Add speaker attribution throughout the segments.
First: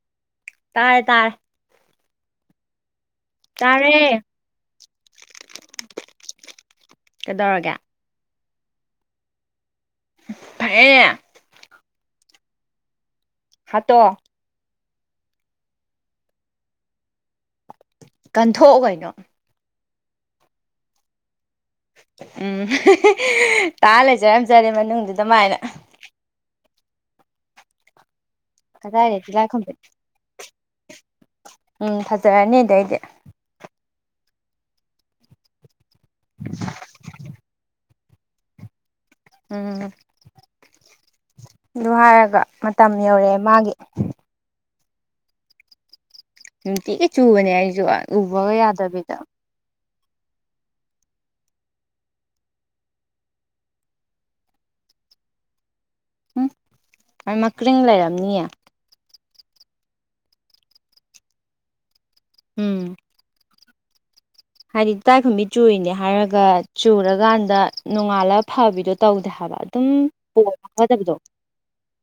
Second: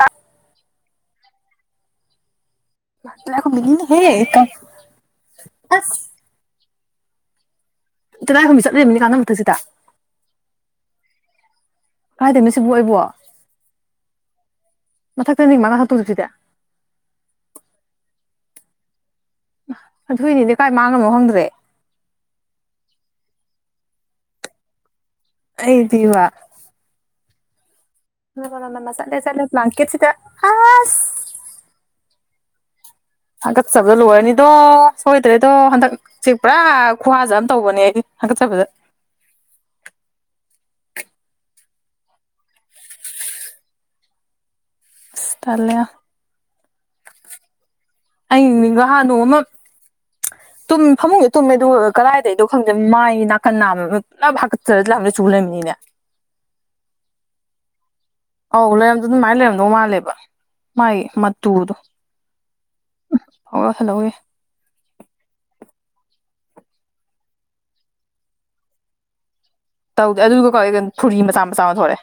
Speaker 1: ꯑ
Speaker 2: ꯇꯥꯔꯦ ꯇꯥꯔꯦ ꯇꯥꯔꯦ
Speaker 1: ꯇꯥꯂꯥꯀꯣꯝꯕꯤꯅꯤꯅꯍꯦ
Speaker 2: ꯀꯗꯧꯔꯒꯦ
Speaker 1: ꯇꯤꯂꯥꯏꯈꯨꯝꯕꯤ ꯆꯠ ꯂꯩꯃꯤꯅꯤ ꯀꯥꯒꯟ ꯃꯊꯛꯁꯤꯗ
Speaker 2: ꯐꯦ
Speaker 1: ꯀꯥꯏꯗꯣꯏꯅꯦ ꯁꯤꯕꯨ ꯑꯩꯕꯣ
Speaker 2: ꯍꯥꯠꯇꯣ
Speaker 1: ꯃꯊꯥ ꯇ ꯃꯉꯥ ꯍꯥ ꯇꯗ ꯆꯗ
Speaker 2: ꯀꯟꯊꯣꯛꯑꯣ ꯀꯩꯅꯣ
Speaker 1: ꯑꯗꯨꯣꯏꯅꯤꯗꯤ ꯀꯥꯏ ꯃꯥꯡꯉꯝꯈꯔꯃꯣ ꯈꯪꯗ꯭ꯔꯦ
Speaker 2: ꯎꯝ ꯇꯥ ꯂꯩꯖꯔꯝꯖꯔꯦ ꯃꯅꯨꯡꯗꯨ
Speaker 1: ꯍꯗꯤ ꯋꯥ ꯃꯁꯥꯦꯁ
Speaker 2: ꯀꯗꯥꯏꯗꯒꯤ ꯂꯥꯏ
Speaker 1: ꯂ
Speaker 2: ꯈꯨꯝꯕꯤ
Speaker 1: ꯀꯦꯠꯁꯤꯗ
Speaker 2: ꯐꯖꯥꯔꯅꯤ ꯑꯗꯩꯗꯤ
Speaker 1: ꯍꯒꯠꯆꯕꯗ ꯂꯣꯏꯔꯅꯤꯗꯣ ꯁꯣꯏꯗ꯭ꯔꯦꯗꯣ ꯍꯟꯗꯛ ꯁꯤ ꯄꯨꯔꯥ ꯈꯨ꯭ꯍꯖꯅ ꯇꯧꯕꯅꯦ ꯑꯩ ꯍꯥꯒꯠꯆꯥꯕ
Speaker 2: ꯎꯝ ꯑꯗꯨ ꯍꯥꯏꯔꯒ ꯃꯇꯝ ꯌꯧꯔꯛꯑꯦ ꯃꯥꯒꯤ
Speaker 1: ꯇꯥꯜꯂꯦ
Speaker 2: ꯅꯨꯡꯇꯤꯒꯤ ꯆꯨꯕꯅꯤ ꯍꯥꯏ ꯎꯕꯒ ꯌꯥꯗꯕꯤꯗ
Speaker 1: ꯨ ꯐꯃꯨꯡꯗ ꯇꯨꯝꯃꯦ ꯑꯗꯨꯒ ꯀꯗꯥꯏꯗꯗꯣ ꯈꯪꯗꯦ ꯃꯥꯏ ꯅꯥꯀꯟ ꯅꯥꯝꯃ ꯄꯨꯂꯞ ꯍꯥꯀꯠꯆ ꯂ ꯆꯨ ꯂꯩꯃꯤꯅꯤꯅꯦ
Speaker 2: ꯑꯃ ꯃꯀꯔꯤꯡ ꯂꯩꯔꯝꯅꯤꯌꯦ
Speaker 1: ꯑꯧ ꯂꯩꯔꯝꯗꯣ ꯑꯗꯨꯃꯥꯏꯅ ꯂꯩꯔꯝꯗꯧ ꯃꯥꯜꯂꯦꯕ ꯃꯥꯒꯤ ꯃꯇꯨꯗꯣ
Speaker 2: ꯎꯝ
Speaker 1: ꯑꯣ ꯋꯥꯊꯜ ꯂꯧꯋꯦ
Speaker 2: ꯍꯥꯏꯗꯤ ꯏ ꯇꯥꯏꯈꯨꯝꯕꯤ ꯆꯨꯔꯤꯅꯦ ꯍꯥꯏꯔꯒ ꯆꯨꯔꯀꯥꯟꯗ ꯅꯣꯡꯉꯥꯜꯂꯒ ꯐꯕꯤꯗꯣ ꯇꯧꯗꯦ ꯍꯥꯏꯕ ꯑꯗꯨꯝ
Speaker 1: ꯇꯧꯗꯦ ꯑꯗꯨꯒ
Speaker 2: ꯄꯣꯝꯃꯒ
Speaker 1: ꯐꯨꯔꯤ ꯃꯆꯥ ꯃꯆꯥ ꯑꯃ ꯊꯣꯛꯂꯛꯑꯦ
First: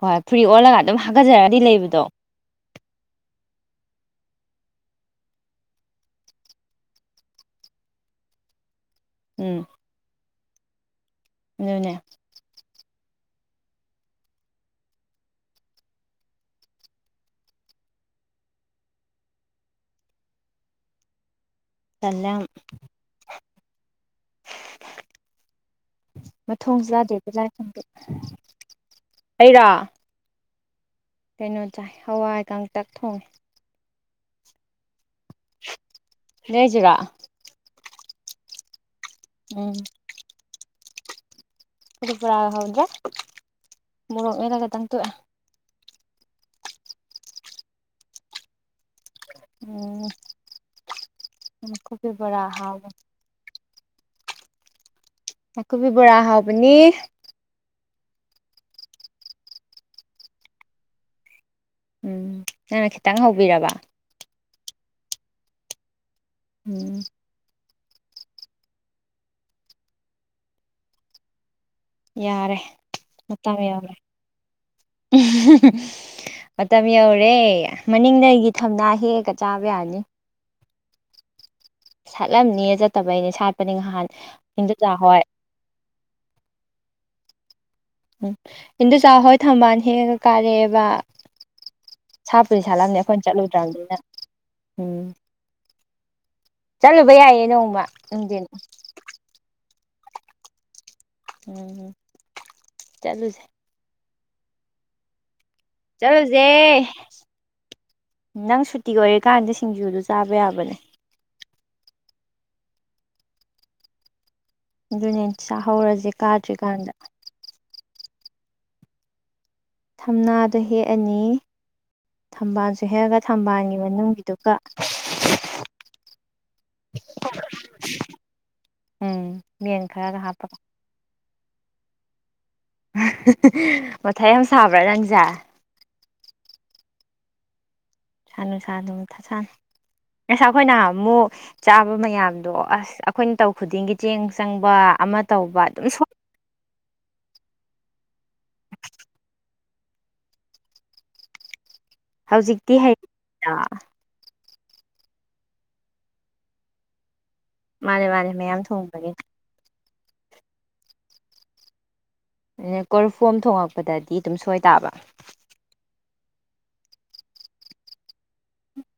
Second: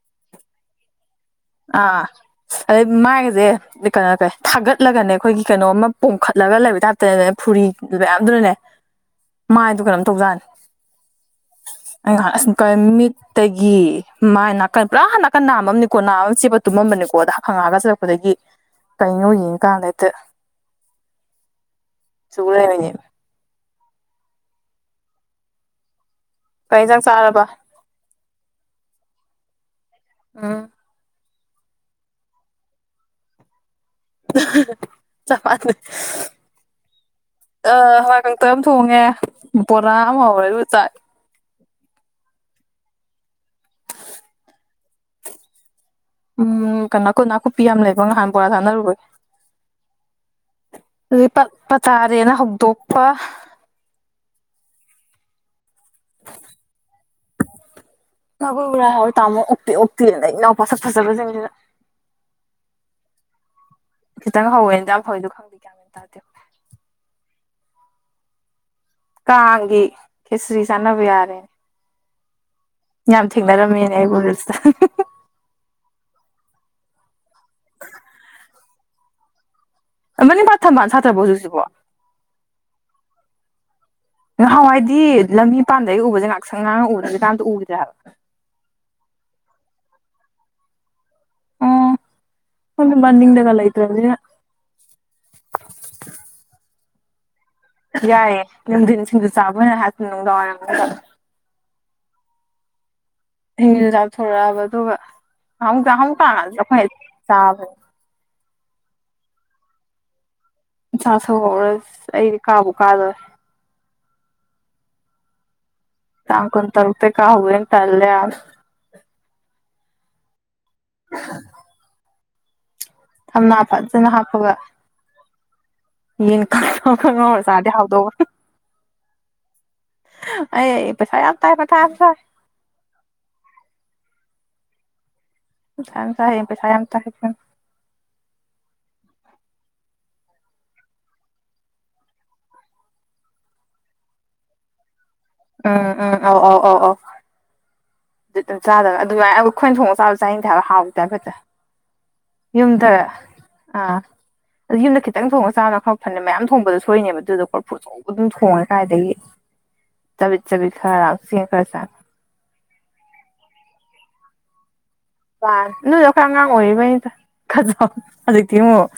Speaker 2: ꯍꯣꯏ ꯐꯨꯔꯤ ꯑꯣꯜꯂꯒ ꯑꯗꯨꯝ ꯍꯥꯒꯠꯆꯔꯗꯤ ꯂꯩꯕꯗꯣ
Speaker 1: ꯑꯥ ꯑꯗꯩ ꯃꯥꯏꯒꯁꯦ ꯀꯩꯅꯣ ꯇꯧꯋꯦ ꯊꯥꯒꯠꯂꯦ ꯆꯠꯂꯒꯅꯦ ꯑꯩꯈꯣꯏꯒꯤ ꯀꯩꯅꯣꯝ ꯄꯣꯝꯈꯠꯂꯒ ꯂꯩꯕ ꯇꯥꯏꯞꯇꯅꯅꯦ ꯐꯨꯔꯤ ꯃꯌꯥꯝꯗꯨꯅꯅꯦ
Speaker 2: ꯎꯝ
Speaker 1: ꯃꯥꯏꯗꯨ ꯀꯩꯅꯣꯝ ꯇꯧꯖꯥꯅꯤ
Speaker 2: ꯑꯗꯨꯅꯦ
Speaker 1: ꯀꯩꯅꯣ ꯃꯤꯠꯇꯒꯤ ꯃꯥꯏ ꯅꯥꯀꯟ ꯄꯨꯔꯥ ꯅꯥꯀꯟ ꯅꯥꯃꯅꯤꯀꯣ ꯆꯦꯄ ꯇꯨꯝꯃꯝꯕꯅꯤꯀꯣ ꯑ ꯈꯪꯉꯛꯑꯒ ꯆꯠꯂꯛꯄꯗꯒꯤ ꯀꯩꯅꯩꯅꯣ ꯌꯦꯡꯉꯀꯥꯟꯗꯇꯦ
Speaker 2: ꯇꯜꯂꯦ ꯌꯥꯝ [unintelligible]
Speaker 1: ꯀꯩ ꯏꯟꯖꯥꯡ
Speaker 2: ꯃꯊꯣꯡꯁꯨꯥꯗꯦꯗ
Speaker 1: ꯆꯥꯔꯕ
Speaker 2: ꯂꯥꯏ ꯈꯪꯗꯦ ꯑꯩꯔꯣ
Speaker 1: ꯑꯥ
Speaker 2: ꯀꯩꯅꯣ ꯆꯥꯏ ꯍꯋꯥꯏ ꯀꯪꯇꯛ ꯊꯣꯡꯉꯦ
Speaker 1: [unintelligible] ꯆꯞ ꯃꯥꯟꯅꯩ
Speaker 2: ꯅꯣꯏꯖꯨꯔꯣ
Speaker 1: ꯑꯥ ꯍꯋꯥꯏ ꯀꯥꯡꯇꯛ ꯑꯃꯥ ꯊꯣꯡꯉꯦ
Speaker 2: ꯎꯝ
Speaker 1: ꯕꯣꯔꯥꯃ ꯍꯧꯔꯦ ꯑꯗꯨꯒ ꯆꯥꯏ
Speaker 2: ꯇꯄꯔꯥ ꯍꯥꯎꯗ꯭ꯔ ꯃꯣꯔꯣꯛ ꯃꯗꯥꯒ ꯇꯪꯇ
Speaker 1: ꯎꯝ ꯀꯅꯣ ꯅꯥꯀꯨꯞꯄꯤ ꯌꯥꯝ ꯂꯩꯕꯣ ꯉꯍꯥꯟ ꯕꯣꯔꯥ ꯆꯥꯟꯅꯔꯨꯨꯕꯩ
Speaker 2: ꯎꯝ
Speaker 1: ꯑꯗꯨꯗꯤ
Speaker 2: ꯅꯥꯀꯨꯞꯄꯤ
Speaker 1: ꯄꯥꯇꯥꯥꯅꯦꯅ
Speaker 2: ꯕꯣꯔꯥ ꯍꯥꯎꯕꯅꯤ ꯅꯀꯨꯞꯄꯤ ꯕꫭꯔꯥ ꯍꯥꯥꯎꯕꯅꯤ
Speaker 1: ꯍꯥꯎꯣꯏ ꯇꯥꯃꯣ ꯑꯣꯛꯄꯤꯌꯣ ꯑꯣꯛꯄꯤꯌꯣ ꯣꯣ ꯏꯅꯥꯎ ꯄꯁꯛ ꯐꯖꯕꯁꯤꯡꯁꯤꯅ
Speaker 2: ꯎꯝ ꯅꯪꯅ ꯈꯤꯇꯪ ꯍꯧꯕꯤꯔꯕ
Speaker 1: ꯈꯤꯇꯪ ꯍꯧꯋꯦꯅꯗꯤ ꯌꯥꯝ ꯐꯩꯦꯗꯣ ꯈꯪꯕꯤ ꯀꯌꯥꯃ ꯇꯥꯔꯦ
Speaker 2: [unintelligible]
Speaker 1: ꯀꯥꯒꯤ ꯈꯦꯆꯔꯤ ꯆꯥꯅꯕ ꯌꯥꯔꯦꯅꯦ
Speaker 2: ꯌꯥꯔꯦ
Speaker 1: ꯌꯥꯝ
Speaker 2: ꯃꯇꯝ ꯌꯧꯔꯦ
Speaker 1: ꯊꯦꯡꯅꯔꯝꯃꯦꯅꯦ ꯑꯩꯕꯨꯟꯗꯁꯨ
Speaker 2: ꯃꯇꯝ ꯌꯧꯔꯦ ꯃꯅꯤꯡꯗꯒꯤ ꯊꯝꯅꯥ ꯍꯦꯛꯒ ꯆꯥꯛ ꯌꯥꯅꯤ
Speaker 1: ꯊꯝꯕ ꯁꯥꯇ꯭ꯔꯕ ꯍꯧꯖꯤꯛꯁꯤꯕꯣ
Speaker 2: ꯁꯥꯠꯂꯝꯅꯦ ꯆꯠꯇꯕꯩꯅꯦ ꯁꯥꯠꯄꯅꯦ ꯉꯍꯥꯟꯅꯤ
Speaker 1: ꯉꯍꯥꯟꯋꯥꯏꯗꯤ ꯂꯝꯕꯤꯄꯥꯟꯗꯥꯒꯤꯒ ꯎꯕꯁꯦ ꯉꯍꯥꯛ ꯁꯪ ꯉꯥꯡꯉ ꯎꯔ ꯆ ꯎ
Speaker 2: ꯎꯝ ꯏꯟꯗꯨ ꯆꯥꯛ ꯍꯣꯏ ꯊꯝꯕꯥꯜ ꯍꯦꯛꯉꯒ ꯀꯥꯔꯛꯑꯦꯕ
Speaker 1: ꯑꯣ
Speaker 2: ꯁꯥꯠꯄꯨꯗꯤ
Speaker 1: ꯈꯪꯗꯦ
Speaker 2: ꯁꯥꯠꯂꯝꯕꯅꯦ ꯑꯩꯈꯣꯏꯅ
Speaker 1: ꯃꯅꯤꯡꯗꯒ
Speaker 2: ꯆꯠꯂꯨꯗ꯭ꯔꯕꯅꯤꯅ
Speaker 1: ꯂꯩꯇ꯭ꯔꯕꯅꯤꯅ
Speaker 2: ꯎꯝ ꯆꯂꯣ ꯕ ꯌꯥꯏꯌꯦ ꯅꯣꯡꯃ
Speaker 1: ꯌꯥꯏꯌꯦ
Speaker 2: ꯅꯨꯡꯊꯤꯟ
Speaker 1: ꯅꯨꯡꯊꯤꯟꯁꯤꯡꯗꯨ ꯆꯥꯕꯅ ꯎꯝ
Speaker 2: ꯎꯝꯝ ꯆꯠꯂꯨꯁꯦ
Speaker 1: ꯊꯣꯔꯛꯑꯕ ꯑꯗꯨꯒꯥ ꯍ
Speaker 2: ꯆꯠꯂꯨꯁꯦ
Speaker 1: ꯍ [unintelligible]
Speaker 2: ꯅꯪ ꯁꯨꯇꯤ ꯑꯣꯏꯔꯀꯥꯟꯗ ꯁꯤꯡꯖꯨꯗꯨꯣ ꯆꯥꯕ ꯌꯥꯕꯅꯦ
Speaker 1: ꯍꯁ ꯑꯩꯗꯤ ꯀꯥꯕꯨ ꯀꯥꯗꯔꯦ
Speaker 2: ꯖꯅꯠꯆꯥ
Speaker 1: ꯇꯥꯡ ꯀꯨꯟꯇꯥꯔꯨꯛꯇꯒꯤ ꯀꯥ ꯍꯧꯅꯤ ꯇꯂ
Speaker 2: ꯊꯝꯅꯥ ꯆꯍꯤ ꯑꯅꯤ ꯊꯝꯕꯥꯜꯁꯤ
Speaker 1: ꯊꯝꯅꯥ ꯐꯖꯅ ꯍꯥꯞꯄꯒ ꯌꯦꯟ ꯈꯪꯉꯧ ꯈꯪꯍꯧꯔ ꯆꯥꯔꯗꯤ ꯍꯥꯎꯗꯣꯛ
Speaker 2: ꯎꯝ ꯃꯦꯟ ꯈꯔꯒ ꯍꯥꯞꯄꯒ
Speaker 1: ꯑꯩ ꯄꯩꯁꯥ ꯌꯥꯝ [unintelligible]
Speaker 2: ꯃꯊꯥꯏ ꯌꯥꯝ ꯁꯥꯕ꯭ꯔꯥ ꯅꯪꯁꯦ
Speaker 1: ꯊ ꯊ ꯄꯩꯁꯥ ꯊꯗ
Speaker 2: ꯁꯥ ꯅꯨꯡꯁꯥ ꯅꯨꯡ ꯊ ꯁꯅ ꯉꯁ ꯑꯩꯈꯣꯏꯅ ꯑꯃꯨꯛ ꯆꯥꯕ ꯃꯌꯥꯝꯗꯣ ꯑꯁ ꯑꯩꯈꯣꯏꯅ ꯇꯧ ꯈꯨꯗꯤꯡꯒꯤ ꯆꯦꯡ ꯆꯪꯕ ꯑꯃ ꯇꯧꯕ ꯑꯗꯨꯝ
Speaker 1: ꯎꯝ ꯎꯝ ꯑꯧ ꯑꯧ ꯑꯧ ꯑꯧ ꯑꯗꯨ ꯑꯗꯨꯝ ꯆꯥꯗꯕ ꯑꯗꯨꯃꯥꯏꯅ ꯑꯩꯈꯣꯏ ꯈꯣꯏ ꯊꯣꯡꯒ ꯆꯥꯕ ꯆꯥꯅꯤꯡꯗ ꯍꯥꯏꯕ ꯍꯥꯎꯋ ꯇꯥꯏꯐꯠꯇ
Speaker 2: ꯍꯧꯖꯤꯛꯇꯤ
Speaker 1: ꯌꯨꯝꯗꯥ
Speaker 2: ꯍꯩꯔꯦꯗꯅ
Speaker 1: ꯑꯥ ꯑꯗꯨ ꯌꯨꯝꯗ ꯈꯤꯇꯪ ꯊꯣꯡꯉꯒ ꯆꯥꯕꯅ ꯈꯔ ꯐꯅꯦ ꯃꯌꯥꯝ ꯊꯣꯡꯕꯗꯣ ꯁꯣꯏꯅꯦꯕ ꯑꯗꯨꯗ ꯆ
Speaker 2: ꯃꯥꯅꯦ
Speaker 1: ꯑꯗꯨꯝ
Speaker 2: ꯃꯥꯅꯦ ꯃꯌꯥꯝ
Speaker 1: ꯊꯣꯡꯉꯦ ꯀꯥꯏꯗꯒꯤ
Speaker 2: ꯊꯣꯡꯕꯒꯤ
Speaker 1: ꯆꯥꯕꯤ ꯆꯕꯤ ꯍꯔꯥꯡꯁꯤ ꯈꯔꯁ
Speaker 2: ꯀꯣꯔꯐꯨ ꯊꯣꯉꯛꯄꯗꯗꯤ ꯑꯗꯨꯝ ꯁꯣꯏ ꯇꯥꯕ
Speaker 1: ꯋꯥꯅꯤ ꯅꯣꯏꯗ ꯑꯩꯈꯣꯏ ꯑꯉꯥꯡ ꯑꯣꯏꯔꯤꯕꯩꯅꯤꯗ ꯈ ꯍꯧꯖꯤꯛꯇꯤ ꯑꯃꯨꯛ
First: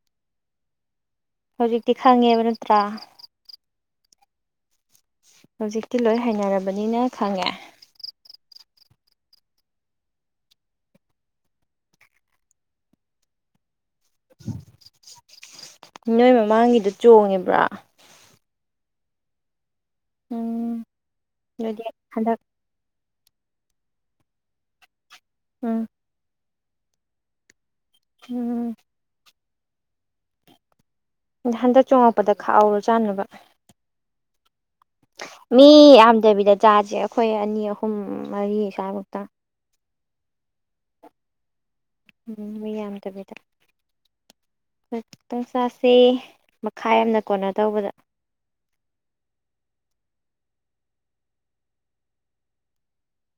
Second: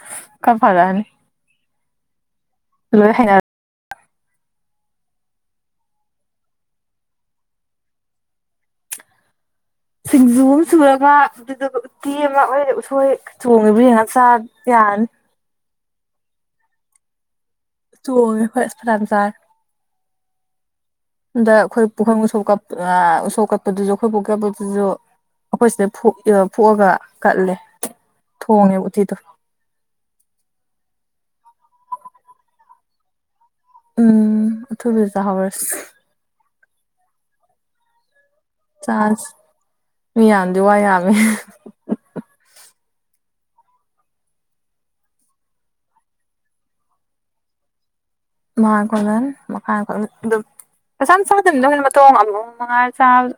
Speaker 1: ꯈꯔ ꯐꯔꯛꯑꯅꯤ
Speaker 2: ꯍꯧꯖꯤꯛꯇꯤ ꯈꯪꯉꯦꯕ ꯅꯠꯇ꯭ꯔꯥ
Speaker 1: ꯂꯣꯏ ꯍꯩꯅ
Speaker 2: ꯍꯧꯖꯤꯛꯇꯤ ꯂꯣꯏ ꯍꯩꯅꯔꯕꯅꯤꯅ ꯈꯪꯉꯦ
Speaker 1: ꯁꯤꯡꯖꯨ ꯑꯃ ꯁꯨꯔꯒ ꯑꯗꯨꯗꯨꯒ ꯎꯇꯤ ꯑꯃ ꯑꯣꯏꯔꯦ ꯎꯠꯁꯣꯏ ꯆꯣꯡꯉꯦꯕ ꯌꯦꯡ ꯁꯥ ꯊꯟ
Speaker 2: ꯅꯣꯏ ꯃꯃꯥꯡꯒꯤꯗ ꯆꯣꯡꯉꯦꯕ꯭ꯔꯥ
Speaker 1: ꯇ ꯍꯣꯏꯁ ꯐ ꯔꯝꯖꯥ
Speaker 2: ꯎꯝ
Speaker 1: ꯑꯗꯥ
Speaker 2: ꯅꯣꯏꯗꯤ
Speaker 1: ꯑꯩꯈꯣꯏ ꯄꯨꯈ ꯁ
Speaker 2: ꯍꯟꯗꯛ
Speaker 1: ꯀ ꯁꯧꯀꯠꯄ ꯗꯨꯖꯣ ꯈꯣꯏꯕꯣꯛꯀꯕꯨꯗꯨꯖꯣ ꯑꯩꯈꯣꯏ
Speaker 2: ꯎꯝ
Speaker 1: ꯁꯤꯗ ꯊꯣꯛꯑꯒ ꯀꯠꯂꯦ
Speaker 2: ꯎꯝ
Speaker 1: ꯊꯣꯡꯅꯦ ꯎꯨꯇꯤ
Speaker 2: ꯍꯟꯗꯛ ꯆꯣꯉꯛꯄꯗ ꯈꯥꯛꯍꯧꯔꯣ ꯆꯥꯅꯕ
Speaker 1: ꯎꯝ ꯑꯊꯨꯕꯤꯗ ꯆꯥꯍꯧꯔꯁꯤ
Speaker 2: ꯃꯤ ꯌꯥꯝꯗꯕꯤꯗ ꯆꯥꯁꯦ ꯑꯩꯈꯣꯏ ꯑꯅꯤ ꯑꯍꯨꯝ ꯃꯔꯤ ꯁꯥꯔꯨꯛꯇ
Speaker 1: ꯆꯥꯁꯤ ꯃꯤ ꯌꯥꯝꯗꯤ ꯋꯥ ꯌꯥꯝꯃꯦ
Speaker 2: ꯎꯝ ꯃꯤ ꯌꯥꯝꯗꯕꯤꯗ ꯍꯛꯇꯪ ꯆꯁꯤ ꯃꯈꯥꯏ ꯑꯃꯥꯅ ꯀꯣꯟꯅ ꯇꯧꯕꯗ
Speaker 1: ꯃꯈꯥ ꯈꯨꯣꯟꯅꯟ ꯃꯈꯥ ꯑꯗꯨꯝ ꯄꯩꯁꯥ ꯆꯥꯗꯅꯤ ꯃꯇ ꯑꯃꯉꯥꯏ ꯆꯥꯕ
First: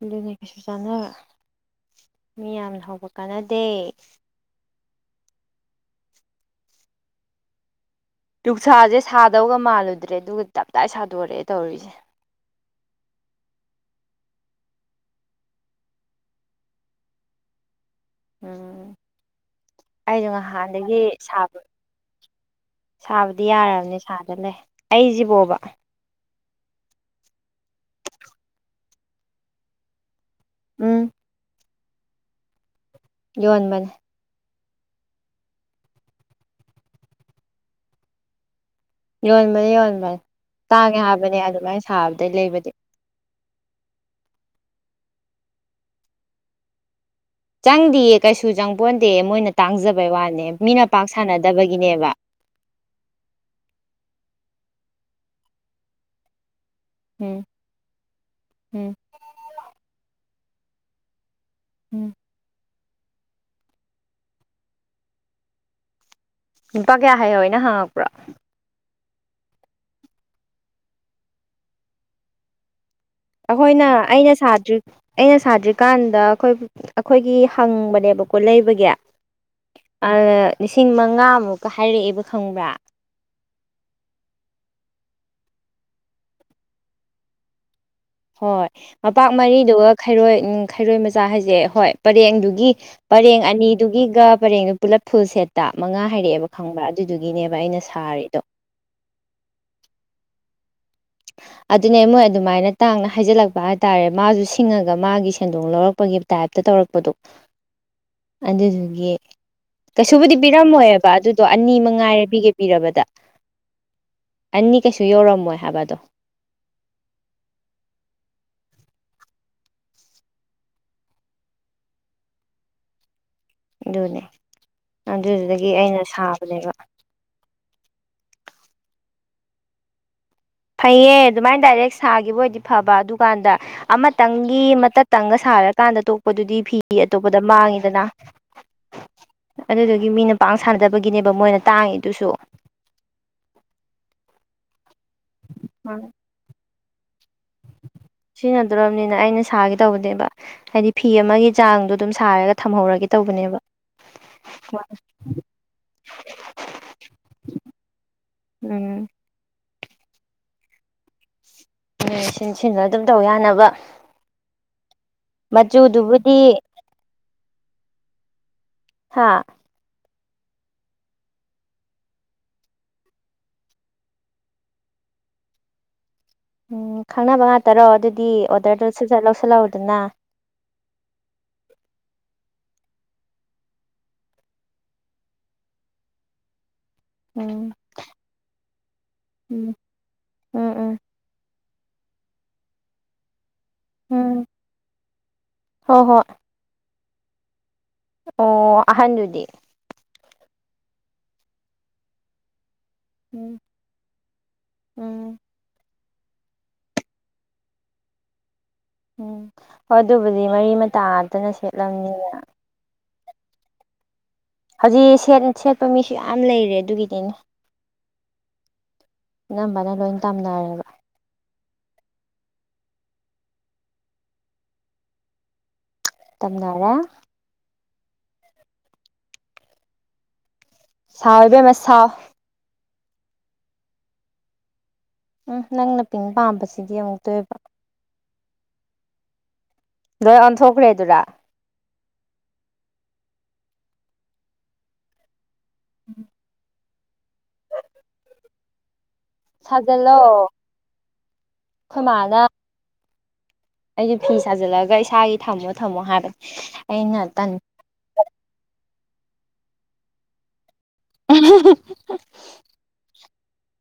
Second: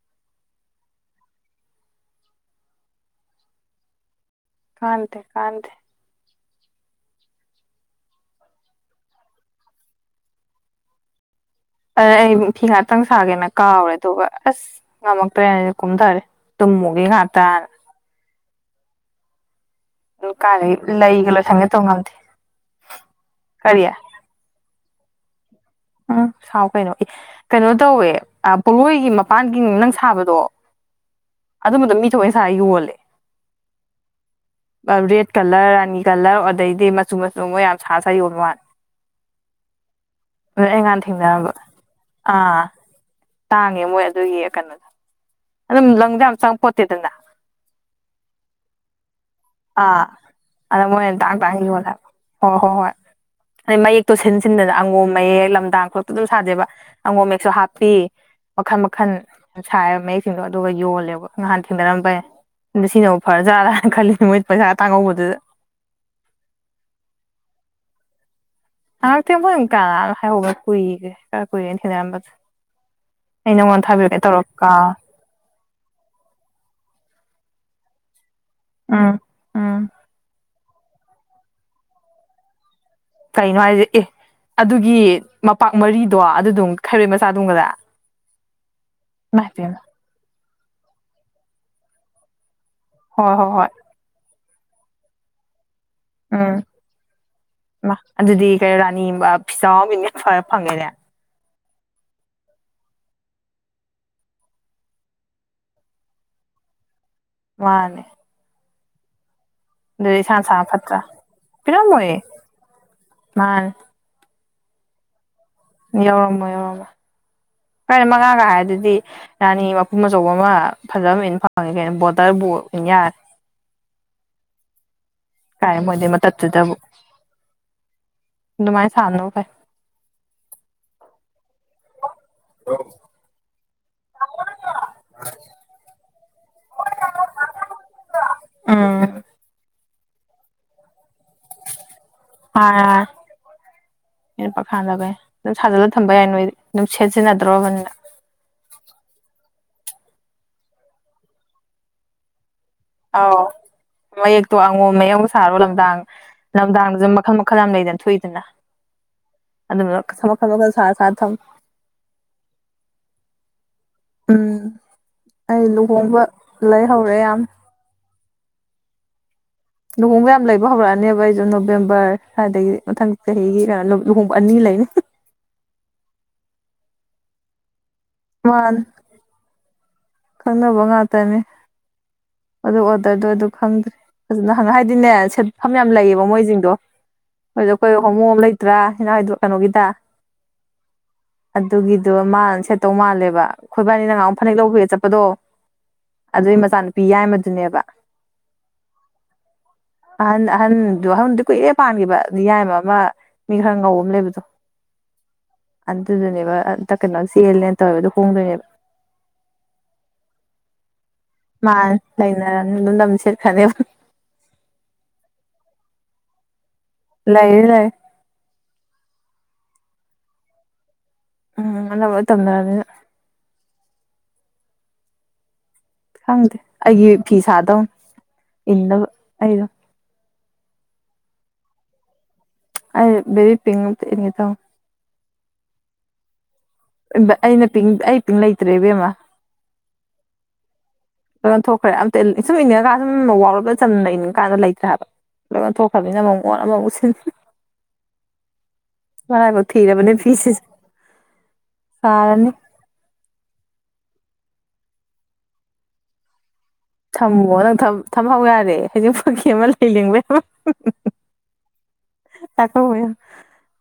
Speaker 2: ꯑꯗꯨꯅꯦ ꯀꯩꯁꯨ ꯆꯥꯟꯅ ꯃꯤ ꯌꯥꯝꯅ ꯍꯧꯕ ꯀꯥꯟꯅꯗꯦ
Speaker 1: ꯀꯥꯟꯗꯦ ꯀꯥꯟꯗꯦ
Speaker 2: ꯅꯨꯡꯁꯥꯁꯦ ꯁꯥꯗꯧꯒ ꯃꯥꯜꯂꯨꯗ꯭ꯔꯦ ꯑꯗꯨꯒ ꯇꯞꯇꯥꯏ ꯁꯥꯗꯣꯔꯛꯑꯦ ꯇꯧꯔꯤꯁꯦ
Speaker 1: ꯑ ꯑꯩ ꯐꯤ ꯉꯥꯛꯇꯪ ꯁꯥꯒꯦꯅ ꯀꯥꯎꯔꯦꯗꯤ ꯑꯗꯨꯒ ꯑꯁ ꯉꯝꯃꯛꯇ꯭ꯔꯦꯅ ꯀꯨꯝꯊꯔꯦ ꯇꯨꯝꯃꯨꯒꯤ ꯉꯥꯛꯇꯅ
Speaker 2: ꯎꯝ ꯑꯩꯗꯨ
Speaker 1: ꯑꯗꯨ ꯀꯥꯏꯗꯒꯤ
Speaker 2: ꯅꯍꯥꯟꯗꯒꯤ
Speaker 1: ꯂꯩꯒ
Speaker 2: ꯁꯥꯕ
Speaker 1: ꯂꯣꯏꯁꯟꯒꯦ ꯇꯧ ꯉꯝꯗꯦ
Speaker 2: ꯁꯥꯕꯗꯤ
Speaker 1: ꯀꯔꯤ
Speaker 2: ꯌꯥꯔꯕꯅꯤ ꯁꯥꯗꯅ ꯂꯩ ꯑꯩ ꯖꯤꯕꯣꯕꯥ
Speaker 1: ꯎ ꯁꯥꯎ ꯀꯩꯅꯣ ꯏ ꯀꯩꯅꯣ ꯇꯧꯋꯦ ꯄꯣꯂꯣꯏꯒꯤ ꯃꯄꯥꯟꯒꯤ ꯅꯪ ꯁꯥꯕꯗꯣ
Speaker 2: ꯎꯝ
Speaker 1: ꯑꯗꯨꯝꯕꯗꯣ ꯃꯤ ꯊꯣꯛꯏ ꯁꯥꯥ ꯌꯣꯜꯂꯦ
Speaker 2: ꯌꯟꯕꯅꯤ
Speaker 1: ꯔꯦꯗ ꯀꯂꯔ ꯔꯥꯅꯤ ꯀꯂꯔ ꯑꯗꯩꯗꯤ ꯃꯆꯨ ꯃꯆꯨ ꯃꫭꯏ ꯌꯥꯝ ꯁꯥ ꯁꯥ ꯌꯣꯕ ꯃꯥꯜꯂꯦ
Speaker 2: ꯌꫭꯟꯕꯅꯤ ꯌꫭꯟꯕꯅꯤ ꯇꯥꯡꯉꯦ ꯍꯥꯏꯕꯅꯦ
Speaker 1: ꯊꯦꯡꯅꯔꯝꯕ
Speaker 2: ꯑꯗꯨꯃꯥꯏꯅ ꯁꯥꯕꯗꯩ
Speaker 1: ꯑꯥ
Speaker 2: ꯂꯩꯕꯗꯤ
Speaker 1: ꯇꯥꯡꯉꯦ ꯃꯣꯏ ꯑꯗꯨꯒꯤ ꯀꯩꯅꯣꯗꯣ ꯑꯗꯨꯝ ꯂꯪꯗ ꯌꯥꯝ ꯆꯪ ꯈꯣꯠꯇꯦꯗꯅ
Speaker 2: ꯆꯪꯗꯤꯌꯦ ꯀꯩꯁꯨ ꯆꯪꯕꯣꯟ
Speaker 1: ꯑꯥ ꯑꯗ ꯃꯣꯏꯅ ꯇꯥꯡ ꯇꯥꯡ ꯌꯣꯜꯂꯦꯕ
Speaker 2: ꯁꯥꯟꯅꯗꯕꯒꯤꯅꯦꯕ
Speaker 1: ꯍꯣꯏ ꯍꯣꯏ ꯍꯣꯏ ꯑꯗꯩ ꯃꯌꯦꯛꯇꯣ ꯁꯤꯟ ꯁꯤꯟꯗꯅ ꯑꯉꯣ ꯃꯌꯦꯛ ꯂꯝꯗꯥꯡ ꯈꯠꯇ ꯑꯗꯨꯝ ꯁꯥꯗꯦꯕ ꯑꯪꯉꯣꯝ
Speaker 2: ꯎꯝ
Speaker 1: ꯃꯌꯦꯛꯁꯨ ꯍꯥꯞꯄꯤ ꯃꯈꯟ
Speaker 2: ꯎꯝ
Speaker 1: ꯃꯈꯟ ꯁꯥꯏ ꯃꯌꯦꯛ ꯁꯤꯂꯣ ꯑꯗꯨꯒ ꯌꯣꯜꯂꯦꯕ ꯉꯍꯥꯟ
Speaker 2: ꯎꯝ
Speaker 1: ꯊꯦꯡꯅꯔꯝꯏ ꯑ ꯁꯤꯅꯕꯨ ꯐꯔꯖꯥꯔꯥꯅ ꯈꯜꯂꯤꯅꯦ ꯃꯣꯏ ꯄꯩꯁꯥ ꯇꯥꯡꯍꯧꯕꯗ
Speaker 2: ꯅꯨꯨꯄꯥ ꯀꯌꯥ ꯍꯥꯏꯅ ꯍꯪꯉꯛꯄ꯭ꯔꯣ
Speaker 1: ꯍꯉꯛꯇꯦꯡꯣꯏ ꯀ ꯍꯥꯏꯍꯧꯕꯒ ꯀꯨꯏꯒꯦꯔ ꯀꯨꯏꯔꯦꯅ ꯊꯦꯡꯅꯔꯝꯕꯗ
Speaker 2: ꯑꯩꯈꯣꯏꯅ ꯑꯩꯅ ꯁꯥꯇ꯭ꯔꯤ ꯑꯩꯅ ꯁꯥꯇ꯭ꯔꯤ ꯀꯥꯟꯗ ꯑꯩꯈꯣꯏ ꯑꯩꯈꯣꯏꯒꯤ ꯍꯪꯕꯅꯦꯕꯀ ꯀꯣ ꯂꯩꯕꯒꯤ
Speaker 1: ꯎꯝ ꯎꯝ
Speaker 2: ꯂꯤꯁꯤꯡ ꯃꯉꯥꯃꯨꯛꯀ ꯍꯥꯏꯔꯛꯑꯦꯕ ꯈꯪꯕ꯭ꯔꯥ
Speaker 1: ꯀꯩꯅꯣ ꯍꯥꯏꯁꯦ ꯑꯦ ꯑꯗꯨꯒꯤ ꯃꯄꯥꯛ ꯃꯔꯤꯗꯣ ꯑꯗꯨꯗꯨꯝ ꯈꯥꯏꯔꯦ ꯃꯆꯥꯗꯨꯝꯒꯗ
Speaker 2: ꯍꯣꯏ ꯃꯄꯥꯛ
Speaker 1: ꯏꯃꯥꯏ ꯄꯦꯝꯃ
Speaker 2: ꯃꯔꯤꯗꯨꯒ ꯈꯩꯔꯣꯏ ꯈꯩꯔꯣꯏ ꯃꯆꯥ ꯍꯥꯏꯁ ꯁꯦ ꯍꯣꯏ ꯄꯔꯦꯡꯗꯨꯒꯤ
Speaker 1: ꯍꯣꯏ
Speaker 2: ꯄꯔꯦꯡ
Speaker 1: ꯍꯣꯏ ꯍꯣꯏ
Speaker 2: ꯑꯅꯤꯗꯨꯒꯤꯒ ꯄꯔꯦꯡꯗꯨ ꯄꯨꯂꯞ ꯐꯨꯜ ꯁꯦꯠꯇ ꯃꯉꯥ ꯍꯥꯏꯔꯛꯑꯦꯕ ꯈꯪꯕ꯭ꯔꯥ ꯑꯗꯨꯗꯨꯒꯤꯅꯦꯕ ꯑꯩꯅ
Speaker 1: ꯎꯝ
Speaker 2: ꯁꯥꯔꯤꯗꯣ
Speaker 1: ꯑꯗꯨꯗꯤ ꯏꯃꯥ ꯀꯩ ꯔꯥꯅꯤ ꯐꯤꯖꯥꯎꯕꯤ ꯐꯔ ꯐꯪꯉꯦꯅꯦ
Speaker 2: ꯑꯗꯨꯅꯦ ꯃꯣꯏ ꯑꯗꯨꯃꯥꯏꯅ ꯇꯥꯡꯅ ꯍꯥꯏꯖꯤꯜꯂꯛꯄ ꯍꯥꯏꯇꯥꯥꯔꯦ ꯃꯥꯁꯨ ꯁꯤꯡꯉꯒ ꯃꯥꯒꯤ ꯁꯦꯟꯗꯣꯡ ꯂꯧꯔꯛꯄꯒꯤ ꯇꯥꯏꯞꯇ ꯇꯧꯔꯛꯄꯗꯣ
Speaker 1: ꯃꯥꯅꯦ
Speaker 2: ꯍꯗꯗꯨꯒꯒꯤ
Speaker 1: ꯑꯗꯨꯗꯤ
Speaker 2: ꯀꯩꯁꯨꯕꯨꯗꯤ
Speaker 1: ꯏꯁꯥ ꯁꯥ ꯐꯠꯇ꯭ꯔꯥ
Speaker 2: ꯄꯤꯔꯝꯃꯣꯏꯑꯕ ꯑꯗꯨꯗꯣ ꯑꯅꯤ
Speaker 1: ꯄꯤꯔꯝꯃꯣꯏꯌꯦ
Speaker 2: ꯃꯉꯥꯏꯔ ꯄꯤꯒꯦ ꯄꯤꯔꯕꯗ
Speaker 1: ꯃꯥꯅꯦ
Speaker 2: ꯑꯅꯤ ꯀꯩꯁꯨ ꯌꯧꯔꯝꯃꯣꯏ ꯍꯥꯏꯕꯗꯣ
Speaker 1: ꯌꯧꯔꯝꯃꯣꯏ ꯌꯧꯔꯝꯃꯣꯏ ꯃꯉꯥꯒ ꯍꯥꯏꯗꯨꯗꯤ ꯔꯥꯅꯤ ꯃꯄꯨꯝ ꯑꯆꯧꯕ ꯑꯃ ꯐꯖꯕ ꯑꯣꯏꯅ ꯐꯪꯉꯦ ꯀꯩꯅꯣ ꯕꯣꯇꯔꯕꯨ ꯑꯣꯏꯅ ꯌꯥꯔꯦ
Speaker 2: ꯑꯗꯨꯅꯦ ꯑꯗꯨꯗꯨꯗꯒꯤ
Speaker 1: ꯀꯥꯏ
Speaker 2: ꯑꯩꯅ
Speaker 1: ꯃꯣꯏꯗꯤ
Speaker 2: ꯁꯥꯕꯅꯦꯕ
Speaker 1: ꯃꯇꯠꯇꯨꯗꯕꯨ ꯑꯗꯨꯃꯥꯏꯅ ꯁꯥꯅꯕꯨ ꯐꯩ
Speaker 2: ꯐꯩꯌꯦ ꯑꯗꯨꯃꯥꯏꯅ ꯗꯥꯏꯔꯦꯛ ꯁꯥꯈꯤꯕ ꯑꯣꯏꯗꯤ ꯐꯕ ꯑꯗꯨꯀꯥꯟꯗ ꯑꯃꯇꯪꯒꯤ ꯃꯇꯇꯪꯒ ꯁꯥꯔꯀꯥꯟꯗ ꯇꯣ ꯗꯨꯗꯤ ꯐꯤ ꯑꯇꯣꯞꯄꯗ ꯃꯥꯡꯉꯤꯗꯅ
Speaker 1: ꯎꯝ
Speaker 2: ꯑꯗꯨꯗꯨ ꯃꯤꯅ ꯄꯥꯡ ꯁꯥꯟꯅꯗꯕ ꯅꯦꯕ ꯃꯣꯏꯅ ꯇꯥꯡꯉ ꯑꯗꯨꯁꯨ
Speaker 1: ꯈꯥꯗꯕꯦ ꯑꯗꯨꯝ ꯁꯥꯖꯜꯂꯒ ꯊꯝꯕ ꯌꯥꯏ ꯅꯣꯏꯗꯤ ꯅꯨꯡꯁ
Speaker 2: ꯁꯤꯅꯗꯔꯕꯅꯤꯅ ꯑꯩꯅ ꯁꯥꯒ ꯇꯅꯦꯕ ꯍꯥꯏꯗꯤ ꯐꯤ ꯑꯃꯒꯤ ꯆꯥꯡ ꯑꯗꯨꯝ ꯊꯝꯍꯧꯔꯒꯦ
Speaker 1: ꯑꯥꯎ
Speaker 2: ꯇꯧꯕꯅꯦꯕ
Speaker 1: ꯃꯌꯦꯛꯇꯣ ꯑꯉꯣꯝ ꯃꯌꯧ ꯁꯥꯔꯣ ꯂꯝꯗꯥꯡ ꯂꯝꯗꯥꯡꯗꯁꯨ ꯃꯈꯜ ꯃꯈꯜ ꯌꯥꯝ ꯂꯩꯗꯅ ꯊꯣꯛꯏꯗꯅ
Speaker 2: ꯎꯝ
Speaker 1: ꯑꯗꯨ ꯃꯈ ꯈ ꯁꯥ ꯁꯥꯊꯝ
Speaker 2: ꯁꯤꯟ ꯁꯤꯕ ꯑꯗꯨꯝ ꯇꯧ ꯌꯥꯅꯕ
Speaker 1: ꯎꯝ ꯑꯩ ꯂꯨꯍꯣꯡꯕ
Speaker 2: ꯃꯆꯨꯗꯨꯕꯨꯗꯤ
Speaker 1: ꯂꯩ ꯍꯧꯔꯦ ꯌꯥꯝ
Speaker 2: ꯍꯥꯥ
Speaker 1: ꯂꯨꯍꯣꯡꯕ ꯌꯥꯝ ꯂꯩꯕ ꯍꯧꯔꯛꯑꯅꯦꯕ ꯑꯩꯁꯨ ꯅꯣꯕꯦꯝꯕꯔ ꯑꯗꯒꯤ ꯃꯊꯪ ꯆꯍꯤꯒꯤ ꯀꯩꯅ ꯂꯨꯍꯣꯡꯕ ꯑꯅꯤ ꯂꯩꯅꯤ
Speaker 2: ꯎꯝ ꯈꯪꯅꯕ ꯉꯥꯛꯇꯔꯣ ꯑꯗꯨꯗꯤ ꯗꯤ
Speaker 1: ꯃꯥꯅ
Speaker 2: ꯑꯣꯗꯔꯗ ꯆ ꯂꯧꯁꯂꯥꯎ ꯏꯅꯥ
Speaker 1: ꯈꯪꯅꯕ ꯉꯥꯛꯇꯅꯦ ꯑꯗꯨ ꯑꯣꯗꯔꯗꯣ ꯑꯗꯨ ꯈꯪꯗ꯭ꯔꯦ ꯐꯖꯅ ꯍꯪ ꯍꯥꯏꯗꯤꯅꯦ ꯁꯐꯝ ꯌꯥꯝ ꯂꯩꯌꯦꯕ ꯃꯣꯏꯁꯤꯡꯗꯣ
Speaker 2: ꯎꯝ
Speaker 1: ꯑꯗꯨꯗ ꯀꯈ ꯍꯃꯣ ꯑꯃ ꯂꯩꯇ꯭ꯔꯥꯗ
Speaker 2: ꯎꯝ
Speaker 1: ꯀꯩꯅꯣꯒꯤꯗ
Speaker 2: ꯎꯝ ꯎꯝ
Speaker 1: ꯑꯗꯨꯒꯤꯗꯣ ꯃꯥ ꯁꯦꯠꯇꯧ ꯃꯥꯜꯂꯦꯕ ꯑꯩꯈꫭꯏꯕꯅꯤ ꯅ ꯉꯍꯥꯟꯃꯨꯛ
Speaker 2: ꯎꯝ
Speaker 1: ꯐꯅꯦꯛ ꯂꯧꯕꯒꯤ ꯆꯠ
Speaker 2: ꯍꯣꯏ ꯍꯣꯏ
Speaker 1: ꯑꯗꯨ ꯃꯆꯥ ꯅꯨꯄꯤ ꯌꯥꯏꯃꯗꯨꯅꯦꯕ
Speaker 2: ꯑꯣ ꯑꯍꯟꯗꯨꯗꯤ
Speaker 1: ꯑꯍꯟ ꯑꯍꯟꯗꯨꯣ ꯑꯍꯟꯗꯨ ꯀꯨꯏꯔꯦ ꯄꯥꯟꯈꯤꯕꯌꯥꯏꯕꯥ ꯃꯥ
Speaker 2: ꯎꯝ
Speaker 1: ꯃꯤ ꯈꯔ ꯉꯧ ꯑꯃ ꯂꯩꯕꯗꯣ
Speaker 2: ꯎꯝ
Speaker 1: ꯑꯗꯨꯗꯨꯅꯦꯕ ꯑꯝꯇ ꯀꯩꯅꯣ ꯆꯦꯜꯂꯦꯅ ꯇꯧꯋꯦꯕꯗꯣ ꯍꯣꯡꯗꯣꯏꯅꯦꯕ
Speaker 2: ꯎꯝ ꯍꯣꯏ ꯑꯗꯨꯕꯨꯗꯤ ꯃꯔꯤ ꯃꯇꯥꯇꯅ ꯁꯦꯠꯂꯝꯅꯤꯕ
Speaker 1: ꯈꯦ
Speaker 2: ꯍꯧꯖꯤꯛ ꯁꯦꯠꯄ ꯃꯤꯁꯨ ꯌꯥꯝ ꯂꯩꯔꯦ ꯑꯗꯨꯒꯤꯅꯤꯅꯦ
Speaker 1: ꯂꯩ ꯂꯩ ꯑꯦ
Speaker 2: ꯑꯅꯝꯕꯅ ꯂꯣꯏ ꯇꯝꯅꯔꯦꯕ
Speaker 1: ꯎꯝ ꯑ ꯇꯣꯗꯔ ꯑꯗꯨ ꯈꯪꯗꯦ
Speaker 2: ꯇꯝꯅꯔꯦ
Speaker 1: ꯑꯩꯒꯤ ꯐꯤ ꯁꯥꯗꯧꯅꯤ ꯏ ꯍꯥꯏꯩꯅꯣ
Speaker 2: ꯁꯥꯥꯎꯋꯕ ꯃꯥ ꯁꯥꯥꯎ
Speaker 1: ꯑꯩ ꯕꯔꯤ ꯄꯦꯉ ꯑꯝꯇꯥ ꯏꯟꯒꯦ ꯇꯧꯅꯦ
Speaker 2: ꯎꯝ ꯅꯪꯅ ꯄꯤꯡ ꯄꯥꯝꯕꯁꯦ
Speaker 1: ꯑꯩꯅ ꯄ ꯇ ꯂ ꯂꯩꯇ꯭ꯔꯦꯕꯦꯝꯃ
Speaker 2: ꯗꯟ ꯊꯣꯛꯈ꯭ꯔꯦꯦ
Speaker 1: ꯑꯗꯨꯝ ꯊꯣꯛꯈ꯭ꯔꯦ ꯁꯨꯝ ꯏꯅꯤꯡꯉꯀꯥꯟꯗ ꯁꯨꯝ ꯋꯥꯔꯣꯞꯗ ꯆꯝꯅ ꯏꯅꯤꯡꯕꯀꯥꯟꯗ ꯂꯩꯇ꯭ꯔꯦ ꯍꯥꯏꯕ ꯂꯣꯏꯅ ꯊꯣꯛꯈ꯭ꯔꯅꯤꯅ ꯑꯃꯛꯣꯟ ꯑꯃꯨꯛ ꯍꯝ ꯍꯔꯕ ꯊꯔꯦ
Speaker 2: ꯁꯥꯖꯜꯂꯣ
Speaker 1: ꯃꯅꯤ ꯄꯤꯁꯦ
Speaker 2: ꯑꯩꯈꯣꯏ
Speaker 1: ꯐꯔꯅꯤ
Speaker 2: ꯁꯤ ꯐꯤ ꯁꯥꯖꯤꯜꯂꯒ ꯏꯁꯥꯒꯤ ꯊꯝꯃꯣ ꯊꯝꯃꯣ ꯍꯥꯟꯕꯅꯦ
Speaker 1: ꯊꯝꯃꯣ ꯅꯪ ꯊꯝꯍꯧ ꯌꯥꯔꯦ ꯍꯖꯤꯡ ꯄꯨꯀꯤ ꯑꯃ ꯂꯩ ꯂꯦꯡꯕ
Speaker 2: [unintelligible]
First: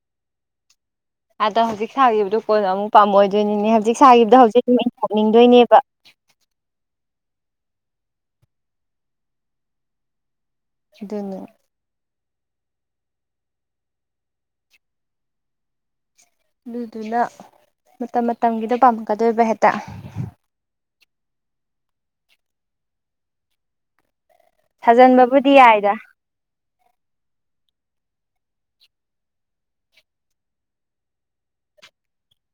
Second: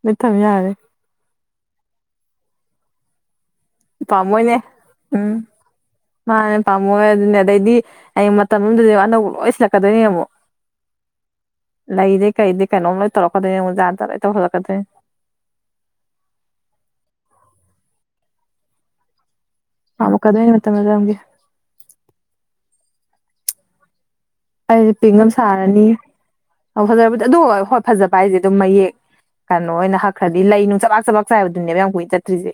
Speaker 1: ꯃ ꯊꯝ ꯌꯥꯔꯦ
Speaker 2: ꯑꯗ ꯍꯧꯖꯤꯛ ꯁꯥꯈꯤꯕꯗꯨꯣ ꯀꯣꯟꯅꯣ ꯑꯃꯨꯛ ꯄꯥꯃꯣꯏꯗ ꯑꯗꯨꯏꯅꯤꯅꯦ ꯍꯧꯖꯤꯛ ꯁꯥꯈꯤꯕꯗꯣ
Speaker 1: ꯄꯥꯝꯃꯣꯏꯅꯦ
Speaker 2: ꯍꯧꯖꯤꯛ ꯑꯗꯨ
Speaker 1: ꯎꯝ
Speaker 2: ꯇꯧꯅꯤꯡꯗꯣꯏꯅꯦꯕ
Speaker 1: ꯃꯥꯅꯦ ꯄꯥꯝꯃꯣꯏ ꯑꯗꯨꯅꯦ ꯑꯗꯩꯗꯤ ꯑꯩ ꯃꯇꯝ ꯑꯃꯗꯗꯤ ꯑꯅꯧꯕ ꯂꯣꯏ ꯁꯤꯜꯂꯛꯀꯗꯣꯏꯅꯦ ꯑꯃꯨꯛ
Speaker 2: ꯏꯗꯣꯅ
Speaker 1: ꯂꯩꯔꯦ ꯀꯩꯗ ꯀꯩꯅꯣꯝ ꯂꯣꯏ ꯇꯧꯔꯛꯀꯗꯦꯛꯖꯥꯗ ꯂ ꯇꯧꯜꯂꯛꯀꯗꯦ
Speaker 2: ꯑꯗꯨꯗꯨꯅ ꯃꯇꯝ ꯃꯇꯝꯒꯤꯗ ꯄꯥꯝꯃꯛꯀꯗꯣꯏꯕ ꯍꯦ
Speaker 1: ꯃ ꯀ ꯑꯗꯨꯅꯦ ꯃ ꯃꯇꯝ ꯃ ꯅꯝ ꯑꯩꯁ ꯄꯤꯡ ꯑꯃ
Speaker 2: ꯁꯥꯖꯟꯕꯕꯨꯗꯤ
Speaker 1: ꯁꯥꯔꯅꯤ
Speaker 2: ꯌꯥꯏꯗ
Speaker 1: ꯑꯧ ꯐꯖꯔꯕꯗꯤ ꯑꯗꯨ ꯍꯣꯏ ꯐꯖꯕ ꯍꯥꯏꯁꯦ ꯑꯗꯨꯝ ꯃꯌꯦꯛ ꯀꯩꯅꯣ ꯑꯣꯏꯅ ꯍꯛꯈ꯭ꯔꯗꯤ ꯂꯩ ꯅꯨꯡ ꯆꯕꯥꯛ ꯆꯕꯥꯛ ꯆꯥꯏꯕꯗꯨꯅꯦꯕ ꯌꯥꯝ ꯀꯨꯏ ꯆꯠꯇ꯭ꯔꯤꯁꯦ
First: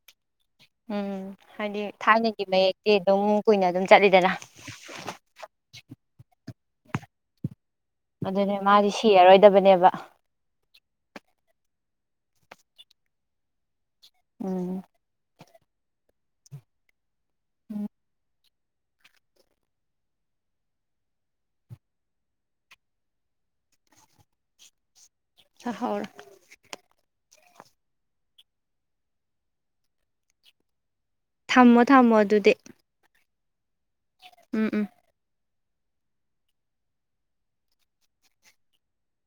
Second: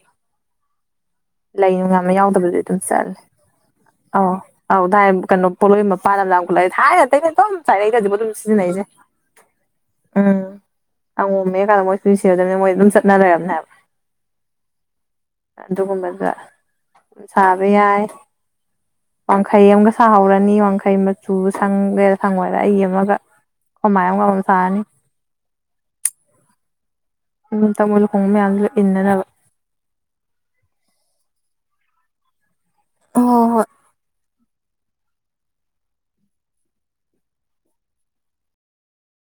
Speaker 2: ꯎꯝ
Speaker 1: ꯂꯩ
Speaker 2: ꯍꯥꯏꯗꯤ
Speaker 1: ꯅꯨꯡꯉ ꯑꯃ
Speaker 2: ꯊꯥꯏꯅꯒꯤ
Speaker 1: ꯌꯥꯎꯗꯕꯗꯤ ꯑꯗꯨꯝ
Speaker 2: ꯃꯌꯦꯛꯇꯤ
Speaker 1: ꯆꯠꯂꯦ
Speaker 2: ꯑꯗꯨꯝ ꯀꯨꯏꯅ ꯑꯗꯨꯝ
Speaker 1: ꯑꯥꯎ
Speaker 2: ꯆꯠꯂꯤꯗꯅ
Speaker 1: ꯑꯥꯎ ꯗꯥꯥꯏ ꯀꯩꯅꯣ ꯄꯣꯠꯂꯣꯏ ꯃꯄꯥꯟ ꯑꯃ ꯂ ꯂꯥꯏ ꯊꯥꯏ ꯍꯥꯏꯦꯅꯝ ꯆꯥꯏꯇꯗꯤꯕ ꯑꯗꯨꯝ
Speaker 2: ꯑꯗꯨꯅꯦ
Speaker 1: ꯁꯤꯖꯤꯟꯅꯩꯁꯦ
Speaker 2: ꯃꯥꯗꯤ ꯁꯤꯔꯔꯣꯏꯗꯕꯅꯦꯕ
Speaker 1: ꯎꯝ ꯑꯉꯝꯃꯦ ꯀꯥꯟꯗ ꯃꯣꯏꯁꯨꯁꯤꯗꯕꯅꯤ ꯃꯣꯏ ꯑꯗꯨꯝ ꯆꯠꯅꯔꯔꯕꯅꯦꯕ
Speaker 2: ꯎꯝ
Speaker 1: ꯑꯗꯨꯒꯒꯨꯝꯕꯒ ꯆꯥꯕ
Speaker 2: ꯎꯝ
Speaker 1: ꯌꯥꯏ ꯋꯥꯡꯈꯩ ꯑꯃꯒ ꯁꯥꯍꯧꯔꯅꯤ ꯋꯥꯡꯈꯩ ꯁꯨ ꯁꯪꯒꯦꯔꯥ ꯁꯪꯉꯣꯏꯗ ꯑꯩ ꯑꯃꯒ ꯍꯃꯥꯏ ꯑꯃꯒ ꯑꯃ ꯁꯥꯔꯅꯤ
Speaker 2: ꯁꯍꯔ
Speaker 1: ꯎꯝ ꯇꯝꯜ ꯍꯉꯃꯦꯗ ꯏꯟꯅꯅ
Speaker 2: ꯊꯝꯃꯣ ꯊꯝꯃꯣ ꯑꯗꯨꯗꯤ
Speaker 1: ꯑꯣ ꯍ
Speaker 2: ꯎꯝ ꯎꯝ